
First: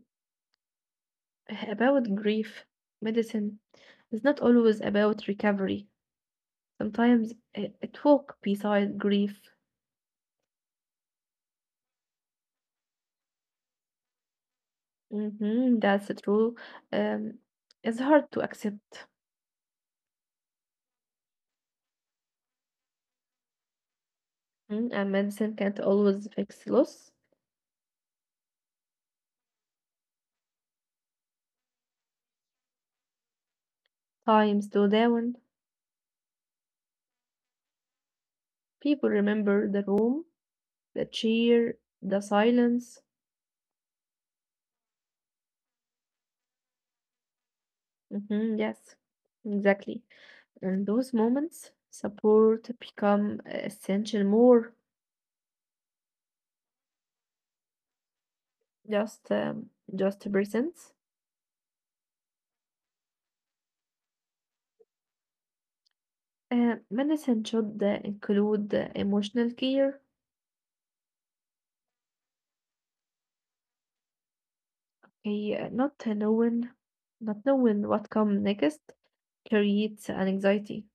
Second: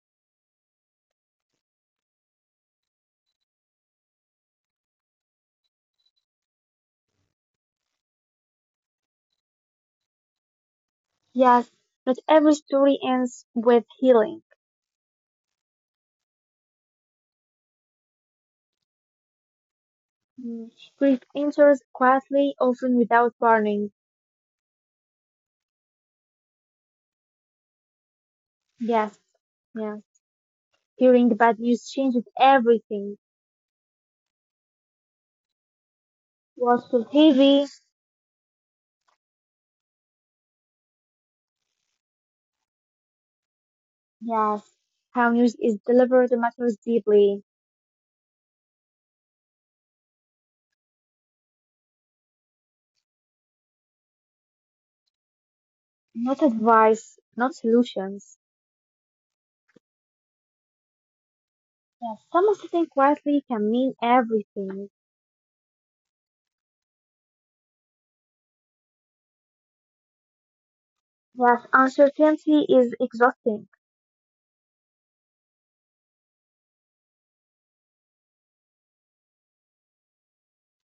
About grief, medicine is not always about recovery. Sometimes it, it walk beside grief.
yes. Not every story ends with healing.
Hmm, that's true. Um, it's hard to accept,
Mm. Grief enters quietly, often without warning.
mm, and medicine can't always fix loss.
Yes, yes. Hearing the bad news changes everything.
Times slow down.
What felt heavy?
People remember the room, the cheer, the silence.
Yes. How news is delivered matters deeply.
Hmm, yes, exactly. In those moments, support become essential more,
Not advice, not solutions.
just um, just presence.
Yes, someone sitting quietly can mean everything.
Uh, medicine should uh, include uh, emotional care,
Yes, uncertainty is exhausting.
uh, not knowing, not knowing what come next creates an anxiety.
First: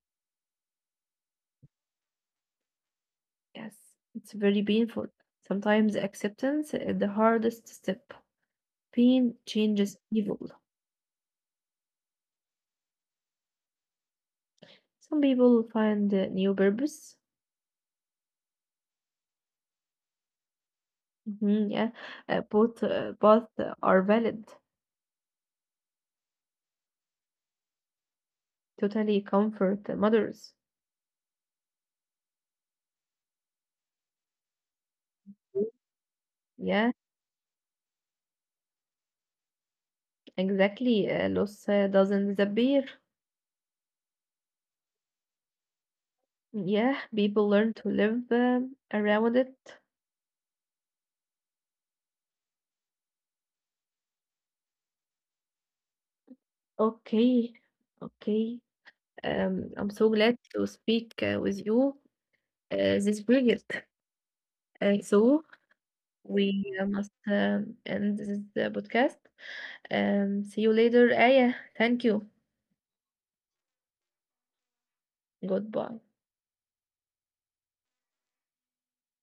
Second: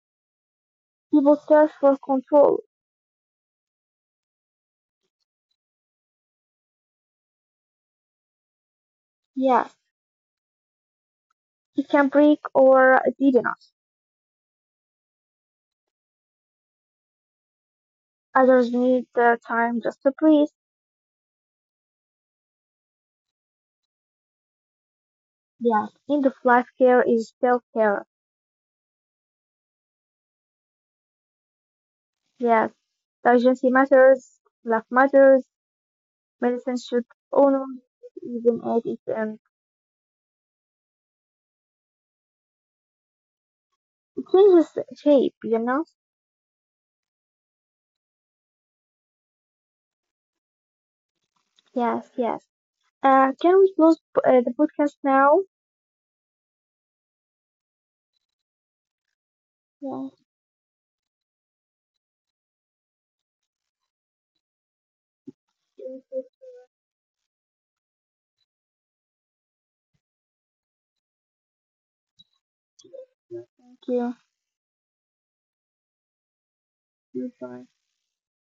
People search for control.
Yes, it's very painful. Sometimes acceptance is the hardest step. Pain
Yes,
changes evil.
it can break or it didn't.
Some people find a new purpose.
Others need the time just to breathe.
Mhm, yeah, uh, both uh, both are valid.
Yes, end of life care is self care.
Totally comfort mothers.
Yes, the urgency matters, life matters, medicine
Yeah,
should honor even at it um,
exactly. Uh, loss uh, doesn't disappear.
It changes shape, you know?
Yeah, people learn to live um, around it.
Yes, yes. Uh, can we close uh, the podcast now?
Okay, okay. Um, I'm
Yes.
so glad to speak uh, with you uh, this brilliant. Uh, so
Thank
we uh, must um, end this uh, podcast. Um, see you later, Aya. Thank you.
you. Thank
Goodbye.
you. Goodbye.